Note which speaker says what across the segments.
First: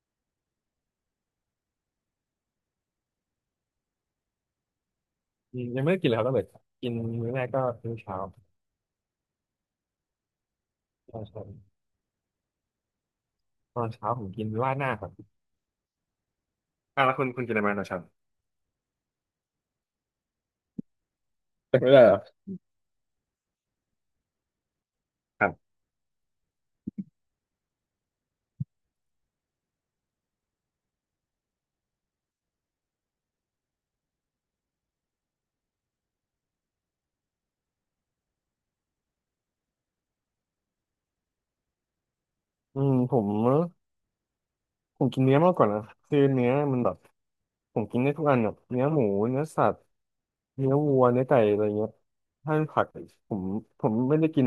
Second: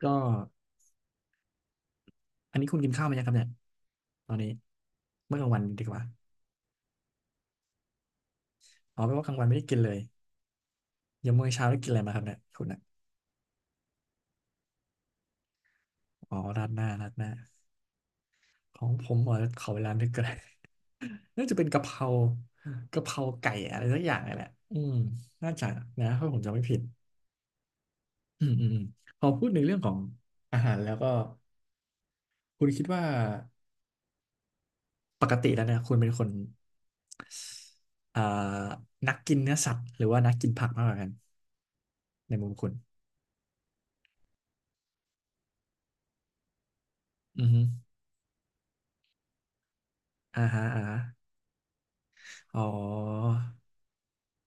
Speaker 1: ก็อันนี้คุณกินข้าวไหมยังครับเนี่ยตอนนี้เมื่อกลาง
Speaker 2: อื
Speaker 1: วัน
Speaker 2: มยั
Speaker 1: ดี
Speaker 2: งไม่
Speaker 1: ก
Speaker 2: ได้
Speaker 1: ว่า
Speaker 2: กินเลยครับตั้งแต่กินมื้อแรกก็มื้อเช้า
Speaker 1: อ๋อแปลว่ากลางวันไม่ได้กินเลย
Speaker 2: ตอน
Speaker 1: ยัง
Speaker 2: เช้า
Speaker 1: มื้อเช้าได้กินอะไรมาครับเนี่ยคุณอ่ะ
Speaker 2: ตอนเช้าผมกินราดหน้าครับ
Speaker 1: อ๋อราดหน้า
Speaker 2: อ่ะ
Speaker 1: ราด
Speaker 2: แล้ว
Speaker 1: ห
Speaker 2: คุ
Speaker 1: น้า
Speaker 2: ณคุณกินอะไรมาตอนเช้า
Speaker 1: ของผมเหรอขอเวลานึกก่อน น่าจะเป็น
Speaker 2: แต่
Speaker 1: กะเพ
Speaker 2: ไม่ได้
Speaker 1: รา
Speaker 2: เหรอ
Speaker 1: กะเพราไก่อะไรสักอย่างนี่แหละอืม
Speaker 2: ครั
Speaker 1: น่าจะ
Speaker 2: บ
Speaker 1: นะถ้าผมจำไม่ผิดอืมอืมอืมพอพูดในเรื่องของอาหารแล้วก็คุณคิดว่าปกติแล้วเนี่ยคุณเป็นคนอ่านักกินเนื้อสัตว์หรือว่านักกินผักมากกว่ากันในมุมคุณ
Speaker 2: อืมผมกินเนื้อมากกว่านะคือเนื้อมันแบบ
Speaker 1: อือฮึ
Speaker 2: ผมกินได้ทุกอันแบบเนื้อหมูเนื้อสัตว์
Speaker 1: อ่าฮะ
Speaker 2: เนื้อ
Speaker 1: อ่า
Speaker 2: วั
Speaker 1: ฮะ
Speaker 2: วเนื้อไก่อะไรเงี้ยถ้า
Speaker 1: อ๋อ
Speaker 2: เป็นผักผมผมไม่ได้กิน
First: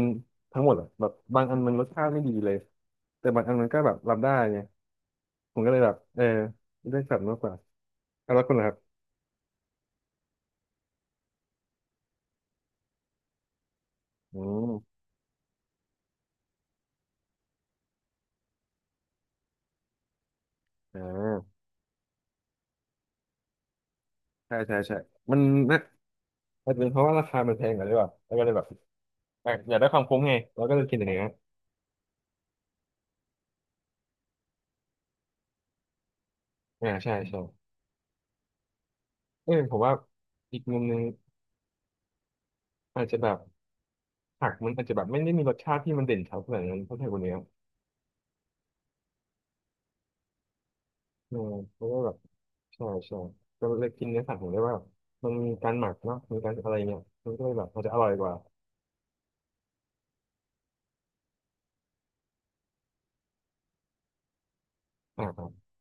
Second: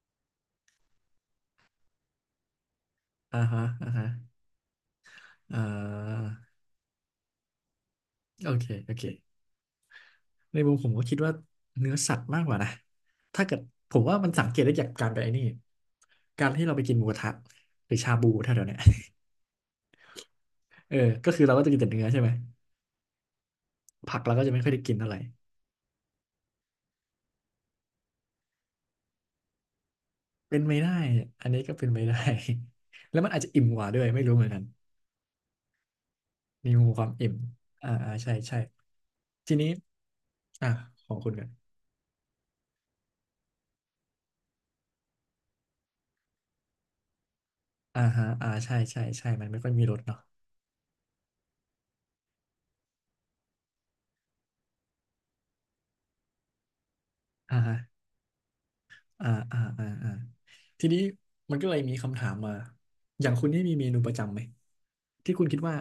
Speaker 2: ทั้งหมดหรอกแบบบางอันมันรสชาติไม่ดีเลยแต่
Speaker 1: อ่า
Speaker 2: บางอัน
Speaker 1: ฮะ
Speaker 2: มันก็
Speaker 1: อ่า
Speaker 2: แบบ
Speaker 1: ฮะ
Speaker 2: รับได้ไงผ
Speaker 1: อ่
Speaker 2: มก็เลยแบบเออ
Speaker 1: า
Speaker 2: ได้สัตว์มากกว่าอ่าแล้ว
Speaker 1: โอ
Speaker 2: คุณ
Speaker 1: เค
Speaker 2: ล่ะครั
Speaker 1: โอ
Speaker 2: บ
Speaker 1: เคในมุมผมก็คิดว่าเนื้อสัตว์มากกว่านะถ้าเกิดผมว่ามัน
Speaker 2: อื
Speaker 1: สังเกต
Speaker 2: ม
Speaker 1: ได้จากการไปไอ้นี่การที่เราไปกินหมูกระทะหรือชาบูแถวๆเนี้ย เออ
Speaker 2: อ่
Speaker 1: ก็คือเรา
Speaker 2: า
Speaker 1: ก็จะกินแต่เนื้อใช่ไหมผักเราก็จะ
Speaker 2: ใช่
Speaker 1: ไม่ค่อย
Speaker 2: ใช่
Speaker 1: ได้กิน
Speaker 2: ใช่
Speaker 1: เท่าไหร่
Speaker 2: มันนะอาจจะเป็นเพราะว่าราคามันแพงกว่าหรือเปล่าแล้วก็เลยแบบอ่ะอยากได้ความคุ้มไง
Speaker 1: เป็น
Speaker 2: เราก็
Speaker 1: ไม่
Speaker 2: เลย
Speaker 1: ได้
Speaker 2: กินอย่างเงี้ย
Speaker 1: อันนี้ก็เป็นไม่ได้ แล้วมันอาจจะอิ่มกว่าด้วยไม่รู้เหมือนกันมีมุ
Speaker 2: อ่า
Speaker 1: มความ
Speaker 2: ใช่
Speaker 1: อิ่ม
Speaker 2: ใช่
Speaker 1: อ่าอ่าใช่ใช่
Speaker 2: เอ
Speaker 1: ที
Speaker 2: อ
Speaker 1: นี้
Speaker 2: ผมว่าอีก
Speaker 1: อ่า
Speaker 2: มุมหนึง
Speaker 1: ของคุณกัน
Speaker 2: อาจจะแบบผักมันอาจจะแบบไม่ได้มีรสชาติที่มันเด่นเท่าขนาดนั้นเท่าไทยคนเนี้ย
Speaker 1: อ่าฮะอ่าใช่ใช่ใช่มันไม่ค่อยมีรสเนาะ
Speaker 2: เออเพราะว่าแบบใช่ใช่ก็เลยกินเนื้อสัตว์ผมได้ว่ามันมีการหมักเนาะมีการอะไรเงี้ยมันก็เล
Speaker 1: อ่า
Speaker 2: ยแบบ
Speaker 1: ฮะ
Speaker 2: มันจะอร่อยกว่า
Speaker 1: อ่าอ่าอ่าอ่าทีนี้มันก็เลยมีคำถามมาอย่างคุณนี่มีเมนูประจำไหม
Speaker 2: อ่า
Speaker 1: ที่
Speaker 2: ค
Speaker 1: คุ
Speaker 2: รั
Speaker 1: ณคิด
Speaker 2: บ
Speaker 1: ว่า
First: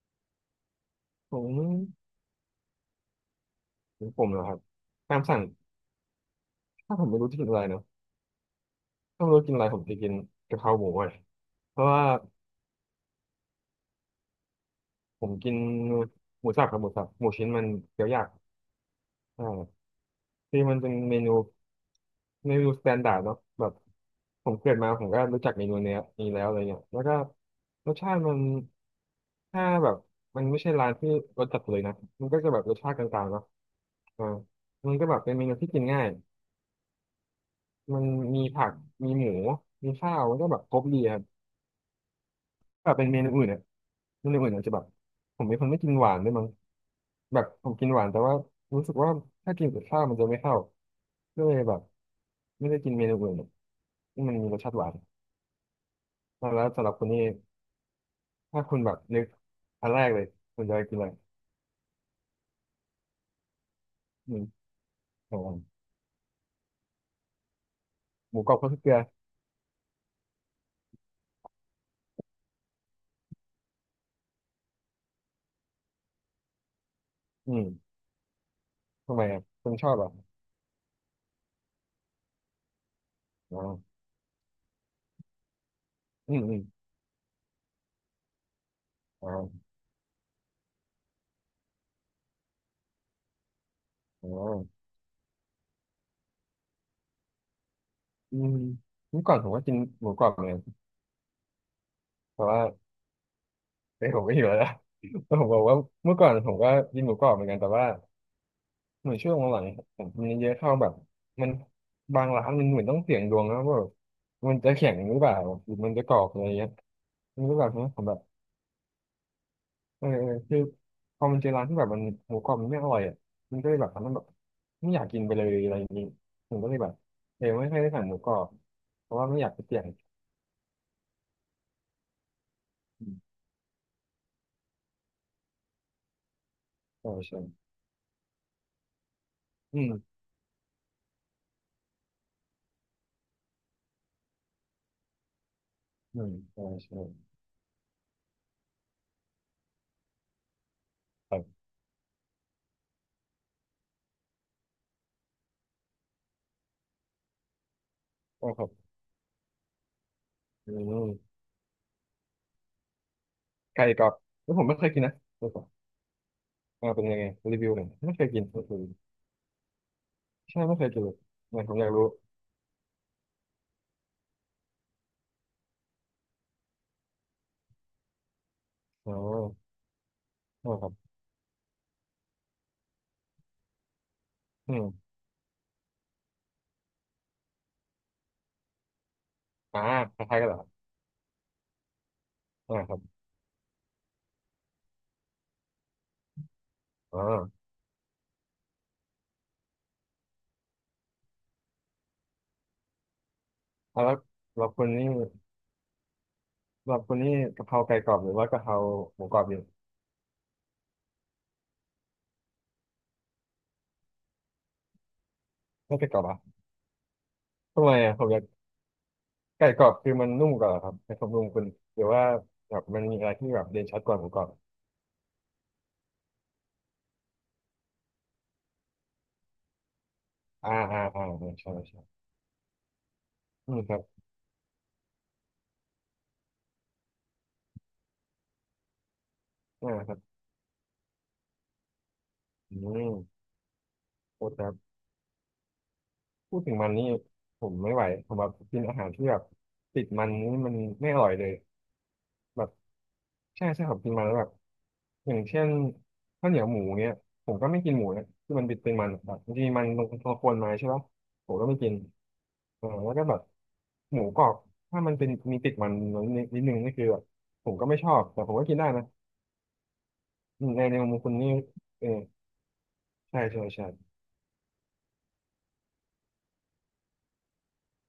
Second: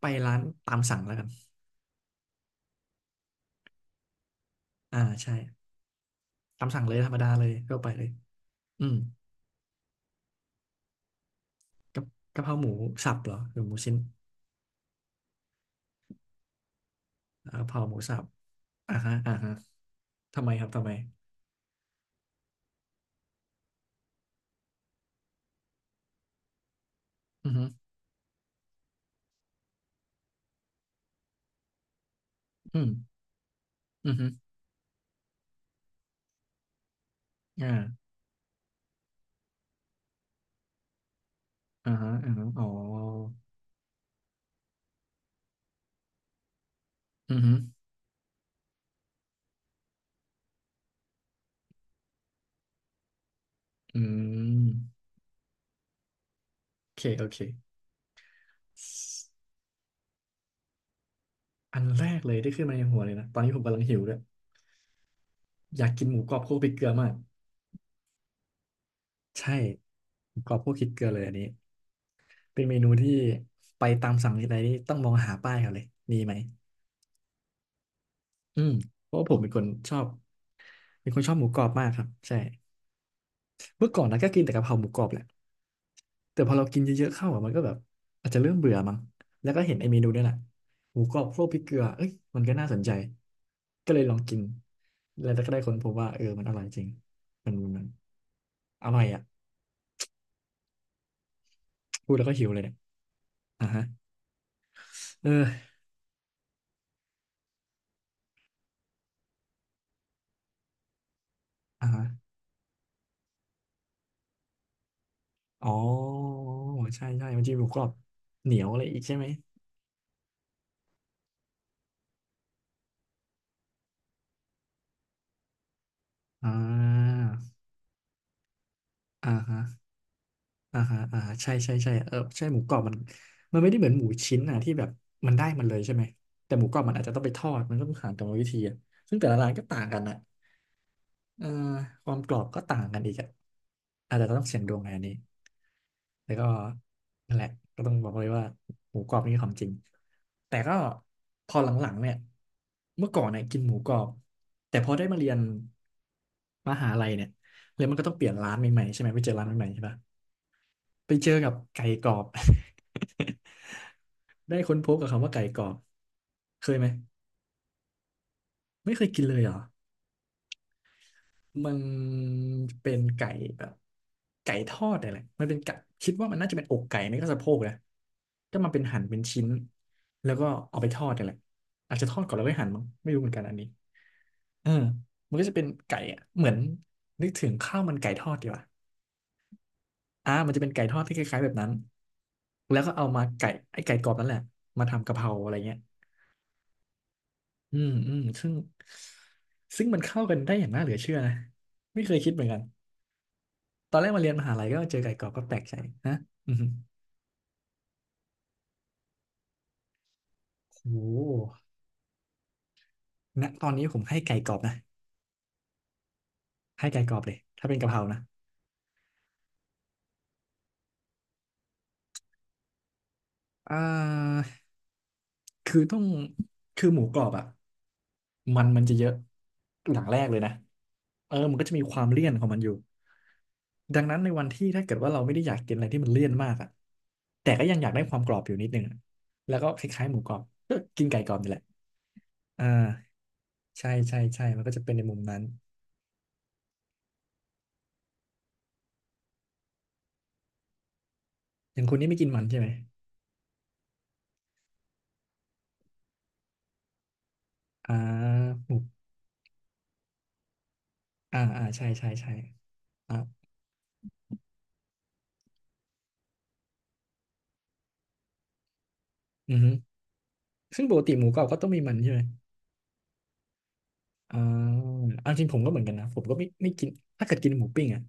Speaker 1: ไปร้านตามสั่งแล้วกัน
Speaker 2: ผมผมเหรอครับ
Speaker 1: อ่า
Speaker 2: ตาม
Speaker 1: ใช่
Speaker 2: สั่ง
Speaker 1: ตามสั่งเล
Speaker 2: ถ้า
Speaker 1: ย
Speaker 2: ผ
Speaker 1: ธ
Speaker 2: ม
Speaker 1: รร
Speaker 2: ไม่
Speaker 1: มดา
Speaker 2: รู้จะ
Speaker 1: เล
Speaker 2: กิน
Speaker 1: ย
Speaker 2: อะไร
Speaker 1: ทั่ว
Speaker 2: เนาะ
Speaker 1: ไปเลยอืม
Speaker 2: ถ้าไม่รู้กินอะไรผมจะกินกะเพราหมูเลยเพราะ
Speaker 1: กะ
Speaker 2: ว่า
Speaker 1: กะเพราหมูสับเหรอหรือหมูชิ้น
Speaker 2: ผมกินหมูสับครับหมูสับหมูชิ้น
Speaker 1: อ่า
Speaker 2: มั
Speaker 1: กะ
Speaker 2: น
Speaker 1: เพราหมู
Speaker 2: เคี้ยว
Speaker 1: สั
Speaker 2: ยา
Speaker 1: บ
Speaker 2: ก
Speaker 1: อ่าฮะอ่าฮะ
Speaker 2: อ่า
Speaker 1: ทำไม
Speaker 2: ที่
Speaker 1: ครับ
Speaker 2: มัน
Speaker 1: ทำ
Speaker 2: เป็
Speaker 1: ไม
Speaker 2: นเมนูเมนูสแตนดาร์ดเนาะแบบผมเกิดมาผมก็รู้จักเมนูเนี้ยนี้แล้วอะไรเงี้ยแล้วก็
Speaker 1: อือฮึ
Speaker 2: รสชาติมันถ้าแบบมันไม่ใช่ร้านที่รสจัดเลยนะมันก็จะแบบร
Speaker 1: อื
Speaker 2: ส
Speaker 1: ม
Speaker 2: ชาติกลางๆเนาะ
Speaker 1: อือ
Speaker 2: อ่า
Speaker 1: ฮึ
Speaker 2: มันก็แบบเป็นเมนูที่กินง่าย
Speaker 1: อ่า
Speaker 2: มันมีผักมีหมูมีข้าวมันก็แบบครบดีครับ
Speaker 1: อ่าฮะอ่าฮะอ๋อ
Speaker 2: แบบเป็นเมนูอื่นเนี่ยเมนูอื่นอาจจะแบบผมเป็นคนไม่กินหวานด้วยมั้ง
Speaker 1: อื
Speaker 2: แบ
Speaker 1: อ
Speaker 2: บ
Speaker 1: ฮึ
Speaker 2: ผมกินหวานแต่ว่ารู้สึกว่าถ้ากินกับข้าวมันจะไม่เข้าก็เลยแบบไม่ได้กินเมนูอื่น
Speaker 1: อื
Speaker 2: ที่มันมีรสชาติหวาน
Speaker 1: ม
Speaker 2: แล้วสำห
Speaker 1: โอ
Speaker 2: รับ
Speaker 1: เค
Speaker 2: คุณนี่
Speaker 1: โอเค
Speaker 2: ถ้าคุณแบบนึกอันแรกเลยคุณจะกินอะไร
Speaker 1: อันแรกเลยที่ขึ้นมาในหัวเลยนะตอนนี้ผมกำลังหิวด้วย
Speaker 2: อืมของผม
Speaker 1: อยากกินหมูกรอบคั่วพริกเกลือมาก
Speaker 2: หมูกรอบข้าวเกลือ
Speaker 1: ใช่กรอบพวกคิดเกลือเลยอันนี้เป็นเมนูที่ไปตามสั่งที่ไหนนี่ต้องมองหาป้ายเขาเลยมีไหม
Speaker 2: อืม
Speaker 1: อืมเพ
Speaker 2: ทำ
Speaker 1: ราะ
Speaker 2: ไม
Speaker 1: ว่าผม
Speaker 2: อ่ะ
Speaker 1: เป็นคน
Speaker 2: คุณช
Speaker 1: ช
Speaker 2: อบ
Speaker 1: อ
Speaker 2: เหร
Speaker 1: บ
Speaker 2: อ่ะ
Speaker 1: เป็นคนชอบหมูกรอบมากครับใช่
Speaker 2: อ๋อ
Speaker 1: เมื่อก่อนนะก็กินแต่กะเพราหมูกรอบแหละ
Speaker 2: อื
Speaker 1: แต่
Speaker 2: ม
Speaker 1: พ
Speaker 2: อื
Speaker 1: อ
Speaker 2: ม
Speaker 1: เรากินเยอะๆเข้าอะมันก็แบบอาจจะเริ่มเบื่อมั้ง
Speaker 2: อ๋อ
Speaker 1: แล้วก็เห็นไอ้เมนูเนี่ยแหละหมูกรอบโคลกพริกเกลือเอ้ยมันก็น่าสนใจก็เลยลอง
Speaker 2: อ๋อ
Speaker 1: กินแล้วก็ได้ค้นพบว่าเออมันอร่อยจริงมัน
Speaker 2: อืม
Speaker 1: อร่อยอ่ะ
Speaker 2: เมื่อก่อนผมก็กินหมูกรอบเหมือนกัน
Speaker 1: พูดแล้วก็
Speaker 2: แต่
Speaker 1: หิวเล
Speaker 2: ว่า
Speaker 1: ยเนี่ยอ่ะฮะ
Speaker 2: เอ้ยผมก็หิวแล้วนะ ผมบอก
Speaker 1: เออ
Speaker 2: ว่าเมื่อก่อนผมก็กินหมูกรอบเหมือนกันแต่ว่า เหมือนช่วงหลังๆผมมนเยอะเข้าแบบมัน
Speaker 1: อ่
Speaker 2: บาง
Speaker 1: ะ
Speaker 2: ร้านมันเหมือนต้องเสี่ยงดวงนะว่าแบบมันจะแข็งหรือเปล่า
Speaker 1: อ๋
Speaker 2: ห
Speaker 1: อ
Speaker 2: รือมันจะกรอบอะไรเงี้ย
Speaker 1: ใช่ใช่
Speaker 2: มั
Speaker 1: มัน
Speaker 2: น
Speaker 1: จะ
Speaker 2: ก็
Speaker 1: มีห
Speaker 2: แบ
Speaker 1: มู
Speaker 2: บ
Speaker 1: กรอ
Speaker 2: นี้
Speaker 1: บ
Speaker 2: ผมแบบ
Speaker 1: เหนียวอะไรอีกใช่ไหม
Speaker 2: เออเออคือพอมันเจอร้านที่แบบมันหมูกรอบมันไม่อร่อยอ่ะมันก็เลยแบบทำให้แบบไม่อยากกินไปเลยอะไรอย่างงี้
Speaker 1: อ่
Speaker 2: ผมก็เลยแบบ
Speaker 1: า
Speaker 2: เออไม่ค่อยได้สั่งหมูกรอบเพราะว่า
Speaker 1: อ่า
Speaker 2: ไม่อยาก
Speaker 1: ฮะ
Speaker 2: ไปเสี่ยง
Speaker 1: อ่าฮะอ่าใช่ใช่ใช่เออใช่หมูกรอบมัน
Speaker 2: อืม
Speaker 1: มันไม่ได้เหมือนหมูชิ้นอ่ะที่แบบมันได้มันเลยใช่ไหมแต่หมูกรอบมันอาจ
Speaker 2: ใช่
Speaker 1: จะต้องไปท
Speaker 2: ใช่
Speaker 1: อดมันก็ต้องผ่านกรรมวิธีอะซึ่งแต่ละร้านก็
Speaker 2: อื
Speaker 1: ต่าง
Speaker 2: ม
Speaker 1: กันนะ เอ่อความกรอบก็ต่างกันอีกอะอาจจะต้องเสี่ยงดวงในอันนี้
Speaker 2: อื
Speaker 1: แล้
Speaker 2: ม
Speaker 1: วก็
Speaker 2: ใช่ใช่
Speaker 1: นั่นแหละก็ต้องบอกเลยว่าหมูกรอบนี่ของจริงแต่ก็
Speaker 2: ครั
Speaker 1: พอ
Speaker 2: บ
Speaker 1: หลังๆเนี่ยเมื่อก่อนเนี่ยกินหมูกรอบแต่พอได้มาเรียนมหาลัยเนี่ยเลยมันก็ต้องเปลี่ยน
Speaker 2: ก็
Speaker 1: ร้าน
Speaker 2: ครับ
Speaker 1: ใหม่ๆใช่ไหมไปเจอร้านใหม่ๆใช่ปะ
Speaker 2: อื
Speaker 1: ไปเจอ
Speaker 2: ม
Speaker 1: กับไก่กรอบ
Speaker 2: ไก่กรอบแล้
Speaker 1: ได้
Speaker 2: วผม
Speaker 1: ค้
Speaker 2: ไม่
Speaker 1: น
Speaker 2: เค
Speaker 1: พ
Speaker 2: ย
Speaker 1: บ
Speaker 2: กิน
Speaker 1: กับ
Speaker 2: นะ
Speaker 1: คำว่าไก่
Speaker 2: ไก่
Speaker 1: ก
Speaker 2: กร
Speaker 1: ร
Speaker 2: อ
Speaker 1: อ
Speaker 2: บ
Speaker 1: บเคยไหม
Speaker 2: อ่าเป็นยังไงรีวิวหน่อยไม่เคยกิน
Speaker 1: ไม่เคยกินเลยเหรอ
Speaker 2: ใช่ไม่เคยกินเลยเนี่ย
Speaker 1: มั
Speaker 2: ผม
Speaker 1: น
Speaker 2: อยากรู้
Speaker 1: เป็นไก่แบบไก่ทอดอะไรมันเป็นไก่คิดว่ามันน่าจะเป็นอกไก่ไม่ก็สะโพกนะก็มาเป็นหั่น
Speaker 2: อ๋อ
Speaker 1: เป็นชิ้นแล้วก็
Speaker 2: อ๋อ
Speaker 1: เอา
Speaker 2: ค
Speaker 1: ไป
Speaker 2: รั
Speaker 1: ทอ
Speaker 2: บ
Speaker 1: ดอะไรอาจจะทอดก่อนแล้วค่อยหั่นมั้งไม่รู้เหมือนกันอันนี้เออ
Speaker 2: อืม
Speaker 1: มันก็จะเป็นไก่อะเหมือนนึกถึงข้าวมันไก่ทอดดีกว่า
Speaker 2: อ่าค
Speaker 1: อ่า
Speaker 2: ล้ายๆกัน
Speaker 1: มัน
Speaker 2: เหรอ
Speaker 1: จะ
Speaker 2: ครั
Speaker 1: เป็
Speaker 2: บ
Speaker 1: นไก่ทอดที่คล้ายๆแบบนั้น
Speaker 2: อ่า
Speaker 1: แล้วก็
Speaker 2: ครับ
Speaker 1: เอามาไก่ไอ้ไก่กรอบนั่นแหละมาทำกะเพราอะไรเงี้ย
Speaker 2: อ๋อ
Speaker 1: อืมอืมซึ่งซึ่งมันเข้ากันได้อย่างน่าเหลือเชื่อนะไม่เคยคิดเหมือนกัน ตอน
Speaker 2: อ่า
Speaker 1: แรก
Speaker 2: แล้ว
Speaker 1: มาเรียนมหาลั
Speaker 2: เรา
Speaker 1: ยก็
Speaker 2: คน
Speaker 1: เจอ
Speaker 2: นี้
Speaker 1: ไก่กรอบก็แปลกใจนะอือหือ
Speaker 2: เราคนนี้กะเพราไก่กรอบหรือว่ากะเพราหมูกรอบดี
Speaker 1: โอ้โหณตอนนี้ผมให้ไก่กรอบนะ
Speaker 2: ไม่ไก่กรอบอ่ะ
Speaker 1: ให้ไก่กรอบเลยถ้าเป็น
Speaker 2: ทำ
Speaker 1: กะ
Speaker 2: ไม
Speaker 1: เพรา
Speaker 2: อ่ะ
Speaker 1: นะ
Speaker 2: ผมอยากไก่กรอบคือมันนุ่มกว่าเหรอครับในความรู้คุณหรือว่าแบบมันมีอะไรที่แบบ
Speaker 1: อ่
Speaker 2: เด่นชัดกว่าหมูกร
Speaker 1: า
Speaker 2: อบ
Speaker 1: คือต้องคือหมูกรอบอ่ะมันจะเยอะอย่างแรกเลยนะเออมันก็
Speaker 2: ใช่
Speaker 1: จะมีค
Speaker 2: ใช่
Speaker 1: วามเลี่ยนของมันอยู่
Speaker 2: อืมครั
Speaker 1: ดังนั้น
Speaker 2: บ
Speaker 1: ในวันที่ถ้าเกิดว่าเราไม่ได้อยากกินอะไรที่มันเลี่ยนมากอ่ะแต่ก็ยังอยากได้ความกรอบอยู่นิดนึงอะแล้วก็ค
Speaker 2: อ่า
Speaker 1: ล้าย
Speaker 2: ค
Speaker 1: ๆห
Speaker 2: รั
Speaker 1: มู
Speaker 2: บ
Speaker 1: กรอบก็กินไก่กรอบนี่แหละอ่า
Speaker 2: อืม
Speaker 1: ใช่ใช่ใช่
Speaker 2: โอ้ค
Speaker 1: มัน
Speaker 2: รั
Speaker 1: ก็
Speaker 2: บ
Speaker 1: จะเป็นในมุมนั้น
Speaker 2: พูดถึงมันนี่ผมไม่ไหวผมแบบกินอาหารที่แบบติดมันนี่มันไม่อร่อยเลย
Speaker 1: อย่างคุณนี่ไม่กินมันใช่
Speaker 2: แบ
Speaker 1: ไหม
Speaker 2: บใช่ใช่ผมกินมาแล้วแบบ อย่างเช่นข้าวเหนียวหมูเนี้ยผมก็ไม่กิ
Speaker 1: อ่า
Speaker 2: นหมูนะที่มัน
Speaker 1: หมู
Speaker 2: เป็นมันแบบบางทีมันเรากวนมาใช่ปะ
Speaker 1: อ่า
Speaker 2: ผม
Speaker 1: อ่า
Speaker 2: ก็ไม่
Speaker 1: ใช่
Speaker 2: กิน
Speaker 1: ใช่ใช่
Speaker 2: เออแล้ว
Speaker 1: อ่ะ
Speaker 2: ก็แบบหมูกรอบถ้ามันเป็นมีติดมันนิดนึงนี่คือแบบผมก็ไม่ชอบแต่ผมก็กินได้นะ
Speaker 1: อือฮึ
Speaker 2: อืมใน
Speaker 1: ซึ่งป
Speaker 2: ใน
Speaker 1: กติ
Speaker 2: มุม
Speaker 1: หมู
Speaker 2: คุณ
Speaker 1: กรอบ
Speaker 2: นี่
Speaker 1: ก็ต้องมีมัน
Speaker 2: เออ
Speaker 1: ใช่ไหม
Speaker 2: ใช่ใช่ใช่
Speaker 1: อ่าเอาจริงผมก็เหมือนกันนะผมก็ไม่กินถ้าเกิดกินหมูปิ้งอ่ะ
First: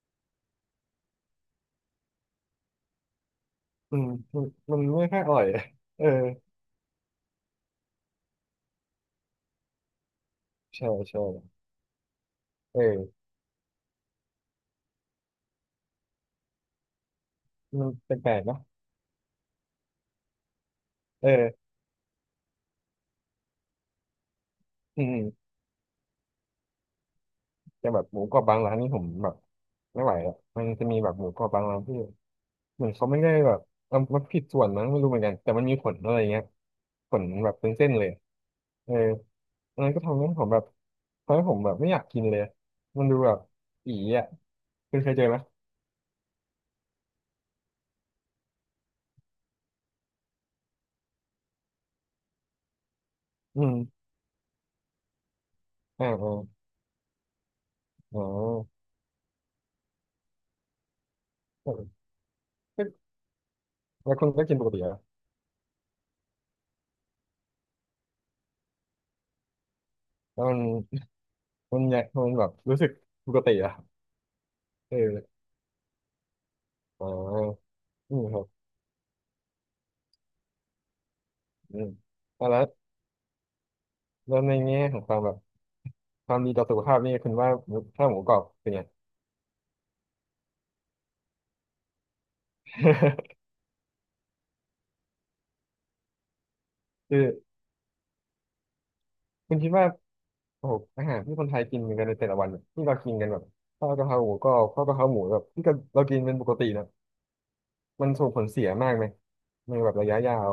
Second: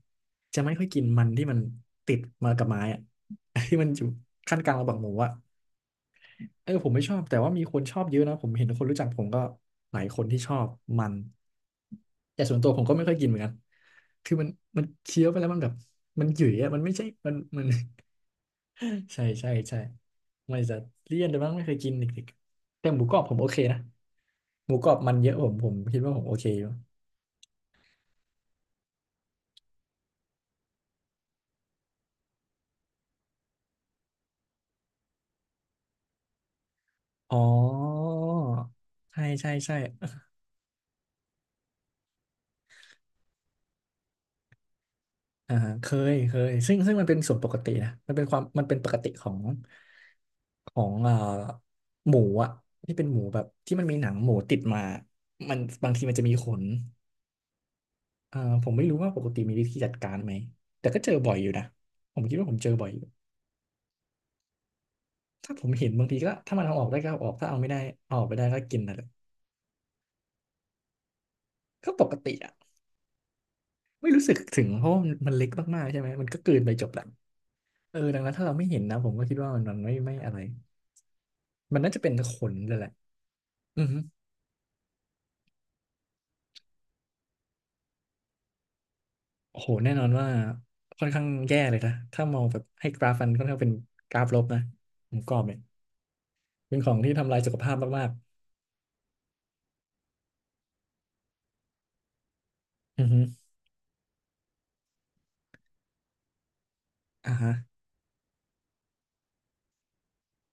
Speaker 1: จะไม่ค่อยกินมันที่มันติดมากับไม้อ่ะ ที่มัน
Speaker 2: อื
Speaker 1: อยู่
Speaker 2: มนมัน
Speaker 1: ขั้นกลาง
Speaker 2: มัน
Speaker 1: ระหว่างห
Speaker 2: ไม่
Speaker 1: มู
Speaker 2: ค่อยอ
Speaker 1: อ่ะ
Speaker 2: ร่อย เออ
Speaker 1: เออผมไม่ชอบแต่ว่ามีคนชอบเยอะนะผมเห็นคนรู้จักผมก็หลายคนที่ชอบ
Speaker 2: ใช่
Speaker 1: มัน
Speaker 2: ใช่
Speaker 1: แต่ส่วนตัวผมก็ไม่
Speaker 2: เอ
Speaker 1: ค่อย
Speaker 2: อ
Speaker 1: กินเหมือนกันคือมันเคี้ยวไปแล้วมันแบบมันหยุ่ยอะมันไม่ใช่มัน
Speaker 2: มันแปลกๆเนอะ
Speaker 1: ใช่ใช่ใช่ไม่จะเลี่ย
Speaker 2: เอ
Speaker 1: นเลยมั้งไม่
Speaker 2: อ
Speaker 1: เคยกินเด็กๆแต่หมูกรอบผมโอเคนะหมูกรอบ
Speaker 2: อื
Speaker 1: มันเย
Speaker 2: ม
Speaker 1: อะผมคิดว่าผมโอเคอยู่
Speaker 2: แต่แบบหมูกรอบบางร้านนี่ผมแบบไม่ไหวอ่ะมันจะมีแบบหมูกรอบบางร้านที่ เหมือนเขาไม่ได้แบบเอามันผิดส่วนมั้งไม่รู้เหมือนกันแต่มันมีขนอะไรเงี้ยขน
Speaker 1: อ๋อ
Speaker 2: แบบเป็นเส้นเลยเออ
Speaker 1: ใช่ใช่ใช่
Speaker 2: อันนั้นก็ทำให้ผมแบบไม่อยากกินเลยมันดูแบบอีอ่ะคุณเคยเจอไหม
Speaker 1: อ่าฮะเคยเคยซึ่งมันเป็นส่วนปกตินะมันเป็นความมันเป็นปกติของอ่าหมูอ่ะที่เป็นหมูแบบ
Speaker 2: อื
Speaker 1: ที่มันมีห
Speaker 2: ม
Speaker 1: นังหมูติดมามันบางที
Speaker 2: อ่า
Speaker 1: มันจะ
Speaker 2: อ่า
Speaker 1: มีขน
Speaker 2: อ๋อ
Speaker 1: อ่าผมไม่รู้ว่าปกติมีวิธีจัดการไหมแต่ก็เจอบ่อยอยู่นะ
Speaker 2: แล
Speaker 1: ผมคิดว่าผมเจอ
Speaker 2: ้
Speaker 1: บ่อ
Speaker 2: ว
Speaker 1: ย
Speaker 2: คุณก็กินปกติเหรอ
Speaker 1: ถ้าผมเห็นบางทีก็ถ้ามันเอาออกได้ก็เอาออกถ้าเอาไม่ได้เอาออกไปได้ก็กินนั่นแหละ
Speaker 2: แล้วมันมัน
Speaker 1: ก็
Speaker 2: อยา
Speaker 1: ป
Speaker 2: ก
Speaker 1: ก
Speaker 2: มัน
Speaker 1: ติ
Speaker 2: แบ
Speaker 1: อ่ะ
Speaker 2: บรู้สึกปกติเหรอ่ะ
Speaker 1: ไม่รู้สึกถึงเพราะมัน
Speaker 2: เออ
Speaker 1: เล็กมากๆใช่ไหมมันก็กลืนไปจบละ
Speaker 2: อ๋อ
Speaker 1: เออ
Speaker 2: อื
Speaker 1: ดัง
Speaker 2: ม
Speaker 1: นั้น
Speaker 2: ครั
Speaker 1: ถ้า
Speaker 2: บ
Speaker 1: เราไม่เห็นนะผมก็คิดว่ามันมันไม่อะไรมั
Speaker 2: อื
Speaker 1: น
Speaker 2: ม
Speaker 1: น่าจะเป็นข
Speaker 2: อ่ะ
Speaker 1: น
Speaker 2: แล้ว
Speaker 1: เลยแหละอือฮึ
Speaker 2: แล้วในแง่ของความแบบความดีต่อสุขภาพนี่คุณว่าหมูถ้าหมูกรอบเป็นไง
Speaker 1: โอ้โหแน่นอนว่าค่อนข้างแย่เลยนะถ้ามองแบบให้กราฟมันค่อนข้างเป็นกราฟลบนะหมกรอบเนี่ยเป็นของที่
Speaker 2: คือ
Speaker 1: ทำลายสุขภาพมาก
Speaker 2: คุณคิดว่า โอ้โหอาหารที่คนไทยกินกันในแต่ละวันเนี่ยที่เรา
Speaker 1: ๆอือ
Speaker 2: กิน
Speaker 1: ฮึ
Speaker 2: กันแบบข้าวกะเพราหมูก็ข้าวกะเพราหมูแบบที่เรากินเป็นปกตินะ
Speaker 1: อ่าฮะ
Speaker 2: มันส่งผลเสียมากไหมในแบบระยะยาว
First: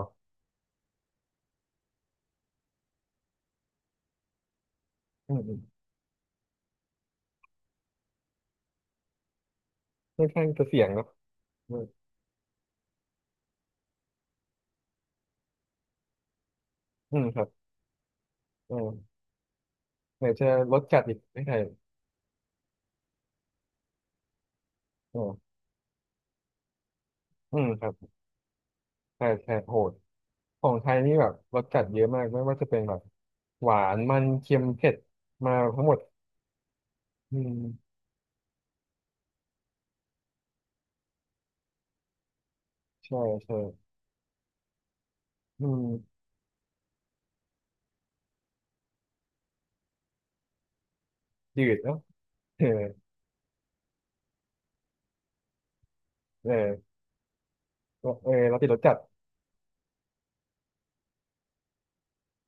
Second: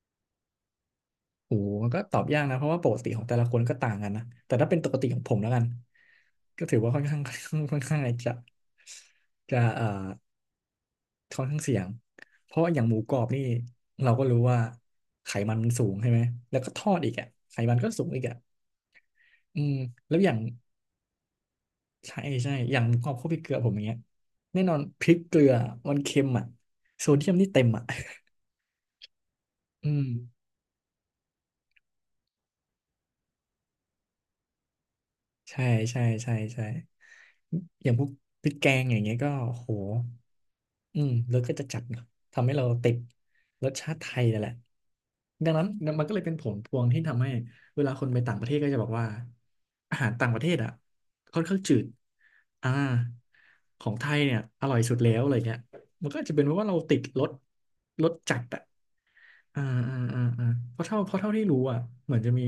Speaker 1: โอ้โหมันก็ตอบยากนะเพราะว่าปกติของแต่ละคนก็ต่างกันนะแต่ถ้าเป็นปกติของผ
Speaker 2: อื
Speaker 1: ม
Speaker 2: ม
Speaker 1: แล้ว
Speaker 2: อื
Speaker 1: กั
Speaker 2: ม
Speaker 1: นก็ถือว่าค่อนข้าง ค่อนข้างจะจะ
Speaker 2: ค่อนข้างจะเสี่ยงเนอะ
Speaker 1: ค่อนข้าง
Speaker 2: อื
Speaker 1: เสี่ย
Speaker 2: ม
Speaker 1: งเพราะว่าอย่างหมูกรอบนี่เราก็รู้ว่าไขมันมันสูงใช่ไหมแล้วก็ทอดอีก
Speaker 2: อืม
Speaker 1: อ่ะ
Speaker 2: ครับ
Speaker 1: ไขมันก็สูงอีกอ่ะ
Speaker 2: อืม
Speaker 1: อืมแล้ว
Speaker 2: ไหน
Speaker 1: อย่าง
Speaker 2: จะรสจัดอีกไม่ใช่
Speaker 1: ใช่ใช่อย่างหมูกรอบข้าวพริกเกลือผมอย่างเงี้ยแน่นอนพริก
Speaker 2: อื
Speaker 1: เกลือ
Speaker 2: ม
Speaker 1: มันเค็มอ่ะโซเดียมนี่
Speaker 2: อื
Speaker 1: เต็
Speaker 2: ม
Speaker 1: มอ่ะ
Speaker 2: ครับใช่ใช่โห
Speaker 1: อื
Speaker 2: ด
Speaker 1: ม
Speaker 2: ของไทยนี่แบบรสจัดเยอะมากไม่ว่าจะเป็นแบบหวานมันเค็มเผ็ดมา
Speaker 1: ใช่
Speaker 2: ทั้งหมด
Speaker 1: ใช่ใช่ใช่
Speaker 2: อื
Speaker 1: อ
Speaker 2: ม
Speaker 1: ย่างพวกพริกแกงอย่างเงี้ยก็โหอืมรสก็จะจัดเนอะทำให้เราติด
Speaker 2: ใช่ใช่
Speaker 1: รสชาติไทยนั่นแหละดังนั้
Speaker 2: อื
Speaker 1: น
Speaker 2: ม
Speaker 1: มันก็เลยเป็นผลพวงที่ทำให้เวลาคนไปต่างประเทศก็จะบอกว่าอาหารต่างประเทศอ่ะค่อนข้าง
Speaker 2: จื
Speaker 1: จื
Speaker 2: ด
Speaker 1: ด
Speaker 2: เนาะเอ
Speaker 1: อ่า
Speaker 2: อ
Speaker 1: ของไทยเนี่ยอร่อยสุดแล้วอะไรเงี้ยมันก็อาจจะเป็นเพราะว่าเรา
Speaker 2: เออ
Speaker 1: ติดรสรส
Speaker 2: เออ
Speaker 1: จัด
Speaker 2: เรา
Speaker 1: อ่ะ
Speaker 2: ติดรสจัด
Speaker 1: อ่าอ่าอ่าอ่าเพราะเท่าที่รู้อ่ะเหมือนจะมี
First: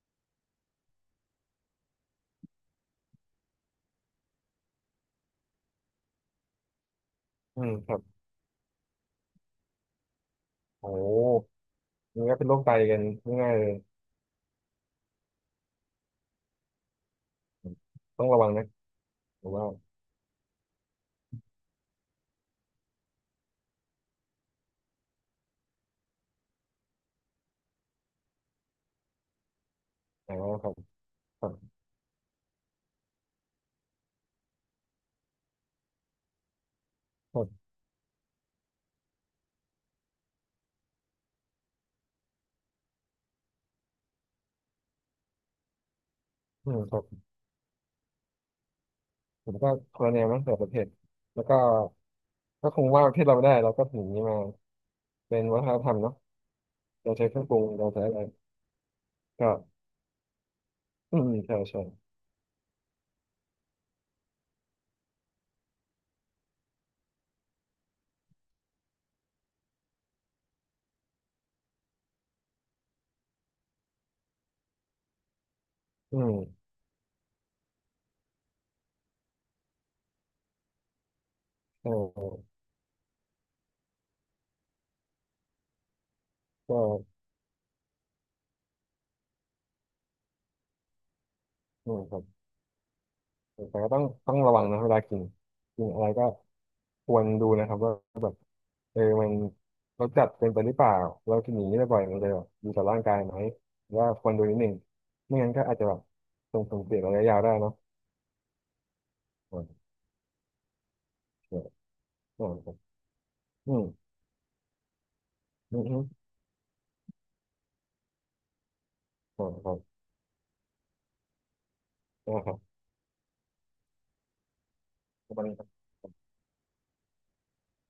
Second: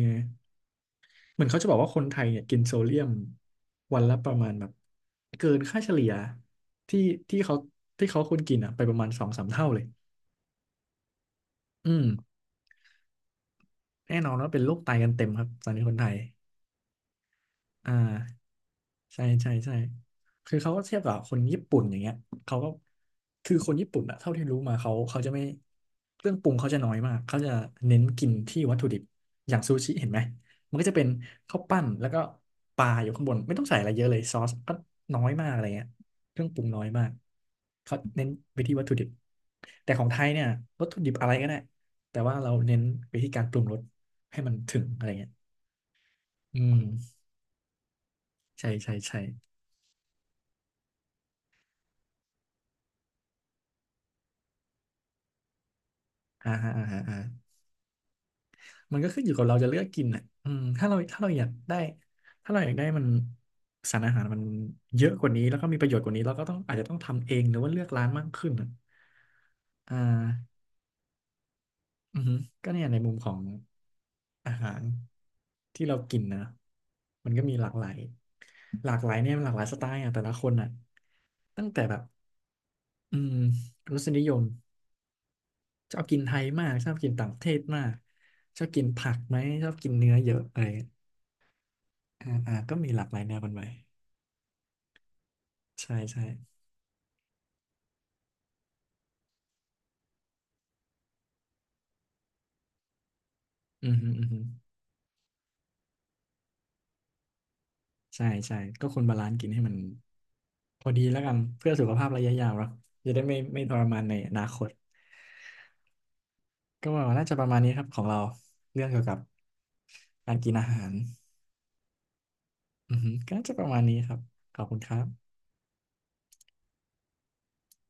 Speaker 1: เหมือนเขาจะบอกว่าคนไทยเนี่ยกินโซเดียมวันละประมาณแบบเกินค่าเฉลี่ยที่ที่เขา
Speaker 2: อืมครับ
Speaker 1: ที่เขาควรกินอ่ะไปประมาณสองสามเท่าเลย
Speaker 2: โอ้
Speaker 1: อืม
Speaker 2: มันก็เป็นโรคไตกันง่ายๆเลย
Speaker 1: แน่นอนว่าเป็นโรคไตกันเต็มครับตอนนี้คนไทย อ่า
Speaker 2: ต้องระวังนะ
Speaker 1: ใช่
Speaker 2: ผ
Speaker 1: ใช่
Speaker 2: มว่า
Speaker 1: ใช่คือเขาก็เทียบกับคนญี่ปุ่นอย่างเงี้ยเขาก็คือคนญี่ปุ่นอะเท่าที่รู้มาเขาจะไม่เครื่องปรุงเขาจะน้อยมากเขาจะเน้นกินที่วัตถุดิบอย่างซูชิเห็นไหม
Speaker 2: อ๋อครั
Speaker 1: มั
Speaker 2: บ
Speaker 1: นก็จะเป็น
Speaker 2: ครั
Speaker 1: ข้าว
Speaker 2: บ
Speaker 1: ปั้นแล้วก็ปลาอยู่ข้างบนไม่ต้องใส่อะไรเยอะเลยซอสก็น้อยมากอะไรเงี้ยเครื่องปรุงน้อยมาก
Speaker 2: ครับ
Speaker 1: เขาเน้นไปที่วัตถุดิบแต่ของไทยเนี่ยวัตถุดิบอะไรก็ได้แต่ว่าเราเน้นไปที่การปรุงรสให้มันถึงอะไรเงี้ยอื
Speaker 2: อื
Speaker 1: ม
Speaker 2: มครับ
Speaker 1: ใช่ใช่ใช่
Speaker 2: ผมก็คนละแนวมั้งแต่ประเทศแล้วก็ก็คงว่าประเทศเราไม่ได้เราก็ถึงนี้มาเป็นวัฒนธรรมเนาะ
Speaker 1: อ่าฮะอ่าฮะ
Speaker 2: เรา
Speaker 1: อ่า
Speaker 2: ใช้เครื่องปรุงเราใช้อะไร
Speaker 1: มันก็ขึ้นอยู่กับ
Speaker 2: ก็
Speaker 1: เราจะเลือกกินอ่ะอืมถ้าเรา
Speaker 2: อื
Speaker 1: ถ้าเรา
Speaker 2: ม
Speaker 1: อยาก
Speaker 2: ใช่
Speaker 1: ได้
Speaker 2: ใช่
Speaker 1: ถ้าเราอยากได้มันสารอาหารมันเยอะกว่านี้แล้วก็มีประโยชน์กว่านี้เราก็ต้องอาจจะต้องทำเองหรือว่าเลือกร้านมากขึ้นอะอ่าอือฮึก็เนี่ยในมุมของอาหารที่เรากิ
Speaker 2: อื
Speaker 1: นนะ
Speaker 2: ม
Speaker 1: มันก็มีหลากหลายหลากหลายเนี่ยมันหลากหลายสไตล์อ่ะแต่ละคนอ่ะตั้งแต่
Speaker 2: ใช่
Speaker 1: แบบอืมรสนิยมชอบกินไทยมาก
Speaker 2: ก็
Speaker 1: ชอบกินต่างประเทศมากชอบกินผักไหมชอบกินเนื้อเยอะอะไร
Speaker 2: อืมครับ
Speaker 1: อ่าอ่าก็มีหลากหลายแนวกันไป
Speaker 2: แต่ก็ต้องระวังนะเวลากินกิน
Speaker 1: ใช่
Speaker 2: อะไร
Speaker 1: ใช่
Speaker 2: ก็ควรดูนะครับว่าแบบ เออมันเราจัดเป็นไปหรือวปล่าเราจะหนีได้บ่อยมันเลยแีต่อร่างกายไหม
Speaker 1: อือ
Speaker 2: ว่า
Speaker 1: ฮึอื
Speaker 2: ค
Speaker 1: อ
Speaker 2: วร
Speaker 1: ฮึ
Speaker 2: ดูนิดหนึ่งไม่งั้นก็อาจจะแบบส่งผลเสียระยะยาวได้นะ
Speaker 1: ใช่ใช่ก็ควรบาลานซ์กินให้มัน
Speaker 2: อื
Speaker 1: พอดีแล้วกันเพื่อสุขภาพระยะยาวเนาะ
Speaker 2: อ
Speaker 1: จะได้ไม่ท
Speaker 2: อื
Speaker 1: รมานในอนาคต
Speaker 2: ออืมอืม
Speaker 1: ก็าน่าจะประมาณนี้ครับของเราเรื่องเกี่ยวกับ
Speaker 2: อืออื
Speaker 1: การกินอาหาร
Speaker 2: อ
Speaker 1: อือฮึก็น่าจะประมาณนี้ครับขอบคุณครับ